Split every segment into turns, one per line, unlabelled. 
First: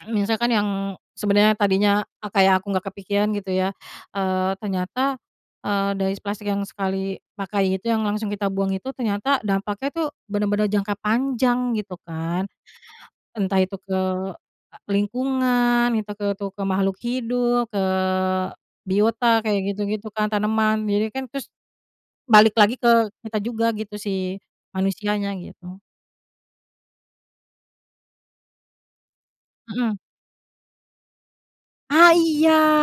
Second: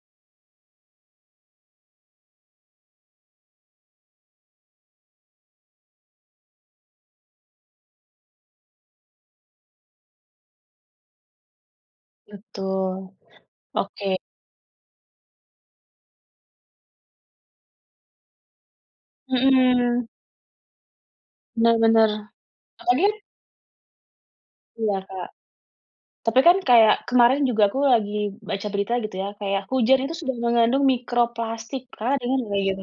Misalkan yang sebenarnya tadinya kayak aku nggak kepikiran gitu ya, eee, ternyata, eee, dari plastik yang sekali pakai itu, yang langsung kita buang itu, ternyata dampaknya tuh, benar-benar jangka panjang, gitu kan.
Betul.
Entah itu ke
Oke.
lingkungan, itu ke itu makhluk hidup, ke biota kayak
Hmm.
gitu-gitu kan, tanaman, jadi kan terus,
Benr bener.
balik lagi
Apalagi
ke kita juga gitu si
Iya Kak.
manusianya gitu.
Tapi kan kayak, kemarin juga aku lagi baca berita gitu ya, kayak
Hmm.
hujan itu sudah mengandung mikroplastik,
Ah
Kakak dengar
iya,
nggak gitu.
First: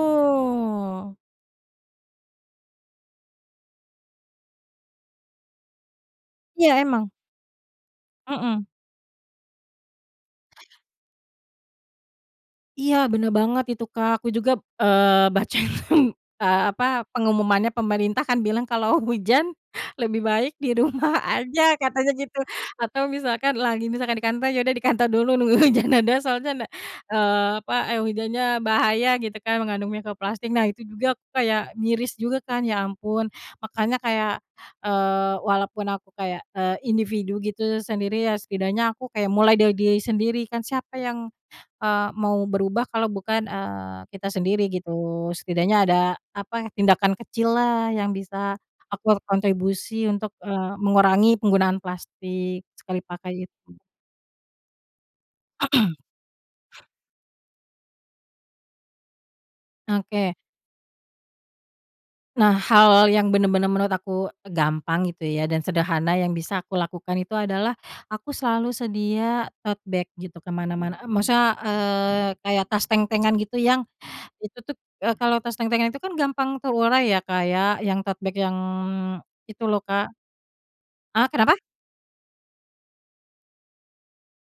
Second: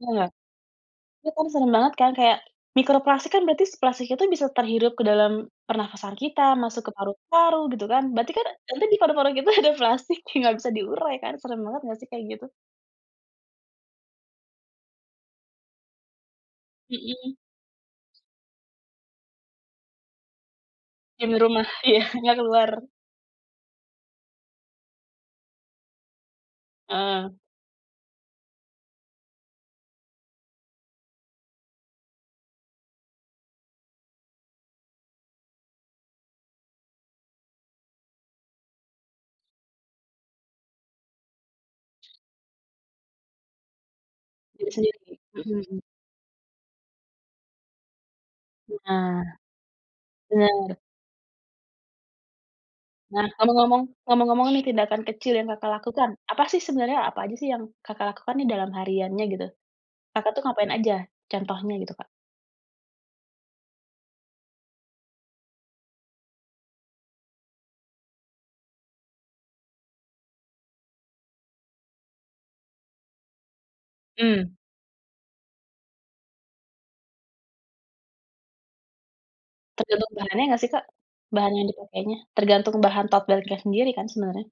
Dengar? Iya kan serem banget kan kayak, mikroplastik kan berarti plastik itu bisa terhirup ke dalam pernafasan kita,
Iya
masuk ke
emang.
paru-paru, gitu kan. Berarti kan
Hmm.
nanti di paru-paru kita ada plastik, nggak bisa diurai kan serem banget nggak sih kayak gitu?
Iya benar banget itu Kak, aku juga, eee, baca, hmm, eee, apa
Hmm.
pengumumannya pemerintah kan bilang kalau hujan, lebih baik di rumah
Diem di rumah,
aja,
iya,
katanya
nggak
gitu.
keluar.
Atau misalkan lagi misalkan di kantor, ya udah dikantor dulu nunggu hujan reda, soalnya ndak
Heeh.
eee, apa, e hujannya bahaya gitu kan, mengandung mikroplastik. Nah itu juga, aku kayak miris juga kan, ya ampun, makanya kayak, eee, walaupun aku kayak, eee, individu gitu, sendiri ya setidaknya aku kayak mulai dari diri sendiri, kan siapa yang, eee, mau berubah kalau bukan, eee, kita sendiri
Diri
gitu.
sendiri, hmm
Setidaknya
hmm.
ada, apa, tindakan kecil lah yang bisa
Nih,
aku
ah
kontribusi untuk,
benar.
eee, mengurangi penggunaan plastik, sekali
Nah,
pakai itu.
ngomong-ngomong ngomong-ngomong nih tindakan kecil yang Kakak lakukan, apa sih sebenarnya apa aja sih yang Kakak lakukan nih dalam hariannya gitu, Kakak
Oke.
tuh ngapain aja, contohnya gitu Kak?
Nah hal yang benar-benar menurut aku gampang gitu ya, dan sederhana yang bisa aku lakukan itu adalah, aku selalu sedia tote bag gitu, ke mana-mana, maksudnya, eee, kayak tas tentengan gitu yang,
Mmm.
itu kalau tas tentengan itu kan gampang terurai ya Kak ya, yang tote bag yang itu loh
Tergantung
Kak
bahannya nggak sih Kak?
heeh,
Bahan
kenapa?
yang dipakainya tergantung bahan tote bag-nya sendiri kan sebenarnya?